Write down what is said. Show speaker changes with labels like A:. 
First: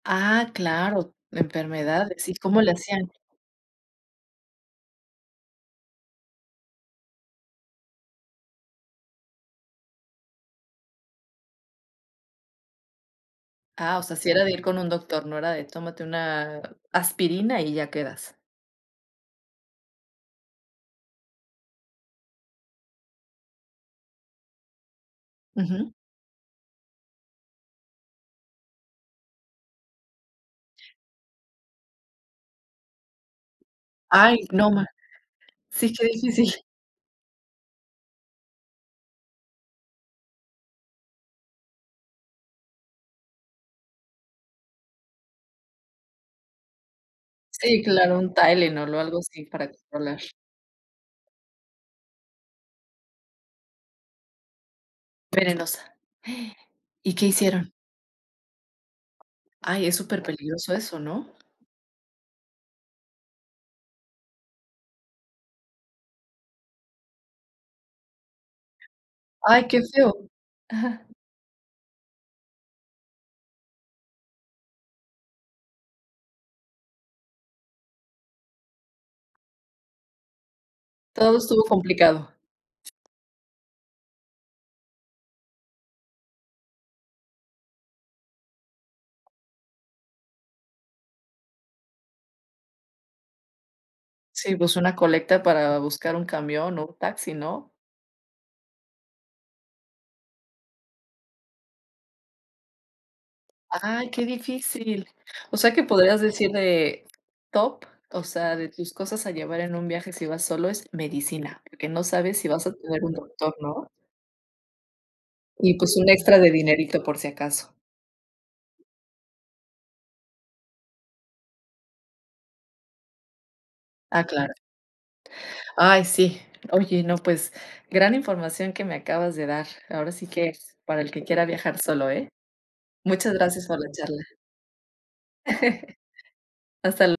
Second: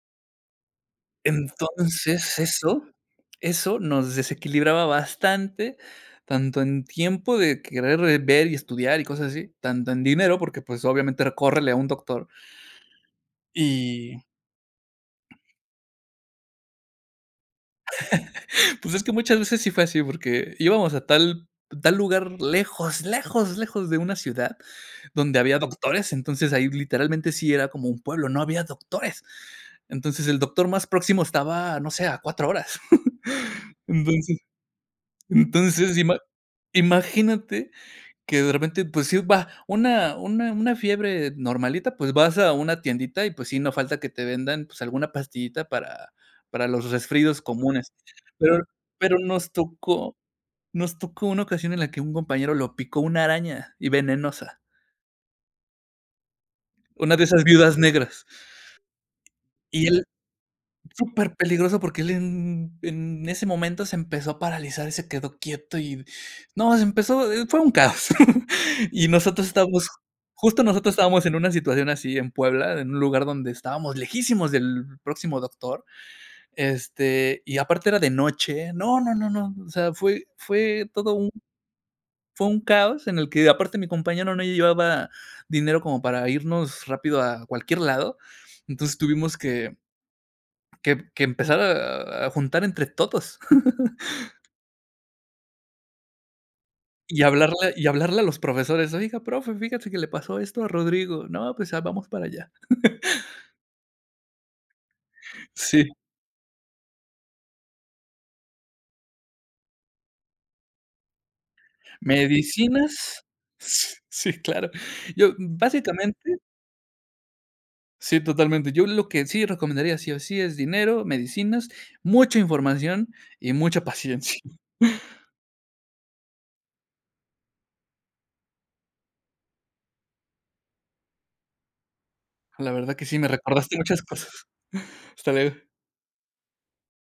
A: Ah, claro, enfermedades. ¿Y
B: Entonces,
A: cómo le
B: eso
A: hacían?
B: eso, nos desequilibraba bastante. Tanto en tiempo, de querer, eh, ver y estudiar, y cosas así. Tanto en dinero, porque, pues, obviamente, era: "Córrele a un doctor".
A: Ah, o sea,
B: Y
A: sí era de ir con un doctor, no era de: "Tómate una aspirina, y ya quedas".
B: Pues, es que muchas veces, sí fue así, porque íbamos a tal tal lugar, lejos, lejos, lejos de una ciudad, donde había
A: Ujú.
B: doctores, entonces, ahí, literalmente, sí era, como un pueblo, no había doctores. Entonces, el doctor más próximo, estaba, no sé, a 4 horas,
A: Ay,
B: entonces
A: no ma Sí,
B: entonces,
A: qué
B: ima
A: difícil.
B: imagínate, que de repente, pues, iba una una una fiebre normalita, pues, vas a una tiendita, y pues, sí, no falta que te vendan, pues, alguna pastillita, para para los resfríos
A: Sí,
B: comunes.
A: claro, un
B: Pero
A: Tylenol o
B: pero
A: algo así,
B: nos
A: para
B: tocó
A: controlar.
B: nos tocó una ocasión, en la que un compañero, lo picó una araña, y venenosa.
A: Venenosa.
B: Una
A: ¿Y
B: de
A: qué
B: esas
A: hicieron?
B: viudas negras. Y
A: Ay, es
B: él
A: súper peligroso eso, ¿no?
B: Súper peligroso, porque él, en en ese momento, se empezó a paralizar, y se quedó quieto, y no, se empezó, eh, fue un caos. Y nosotros
A: Ay, qué
B: estábamos
A: feo,
B: justo, nosotros
A: ajá.
B: estábamos, en una situación así, en Puebla, en un lugar, donde estábamos lejísimos del próximo doctor, este, y aparte, era de noche, no, no, no, no. O sea, fue fue todo un
A: Todo estuvo complicado.
B: fue un caos. En el que aparte, mi compañero, no llevaba dinero, como para irnos rápido, a cualquier lado. Entonces, tuvimos que que emp que empezar a a juntar, entre todos.
A: Sí pues, una colecta, para buscar un camión o un
B: Y
A: taxi, ¿no?
B: hablarle y hablarle a los profesores: "Oiga, profe, fíjese, que le pasó esto a Rodrigo. 'No, pues, a vamos para allá'".
A: Ay, qué difícil. O sea, que
B: Sí.
A: podrías decir de top, o sea, de tus cosas a llevar en un viaje, si vas solo, es medicina, porque no sabes, si vas a tener un
B: Medicinas,
A: doctor, ¿no?
B: s sí, claro. Yo,
A: Y, pues, un
B: básicamente
A: extra de dinerito, por si acaso.
B: Sí, totalmente, yo lo que sí recomendaría, sí o sí, es dinero, medicinas, mucha información, y mucha
A: Ah,
B: paciencia.
A: claro. Ay, sí. Oye, no, pues, gran información que me acabas de dar, ahora sí, que para el que quiera viajar solo, ¿eh?
B: La verdad, que sí me
A: Muchas gracias
B: recordaste
A: por la
B: muchas
A: charla.
B: cosas. Hasta luego.
A: Hasta l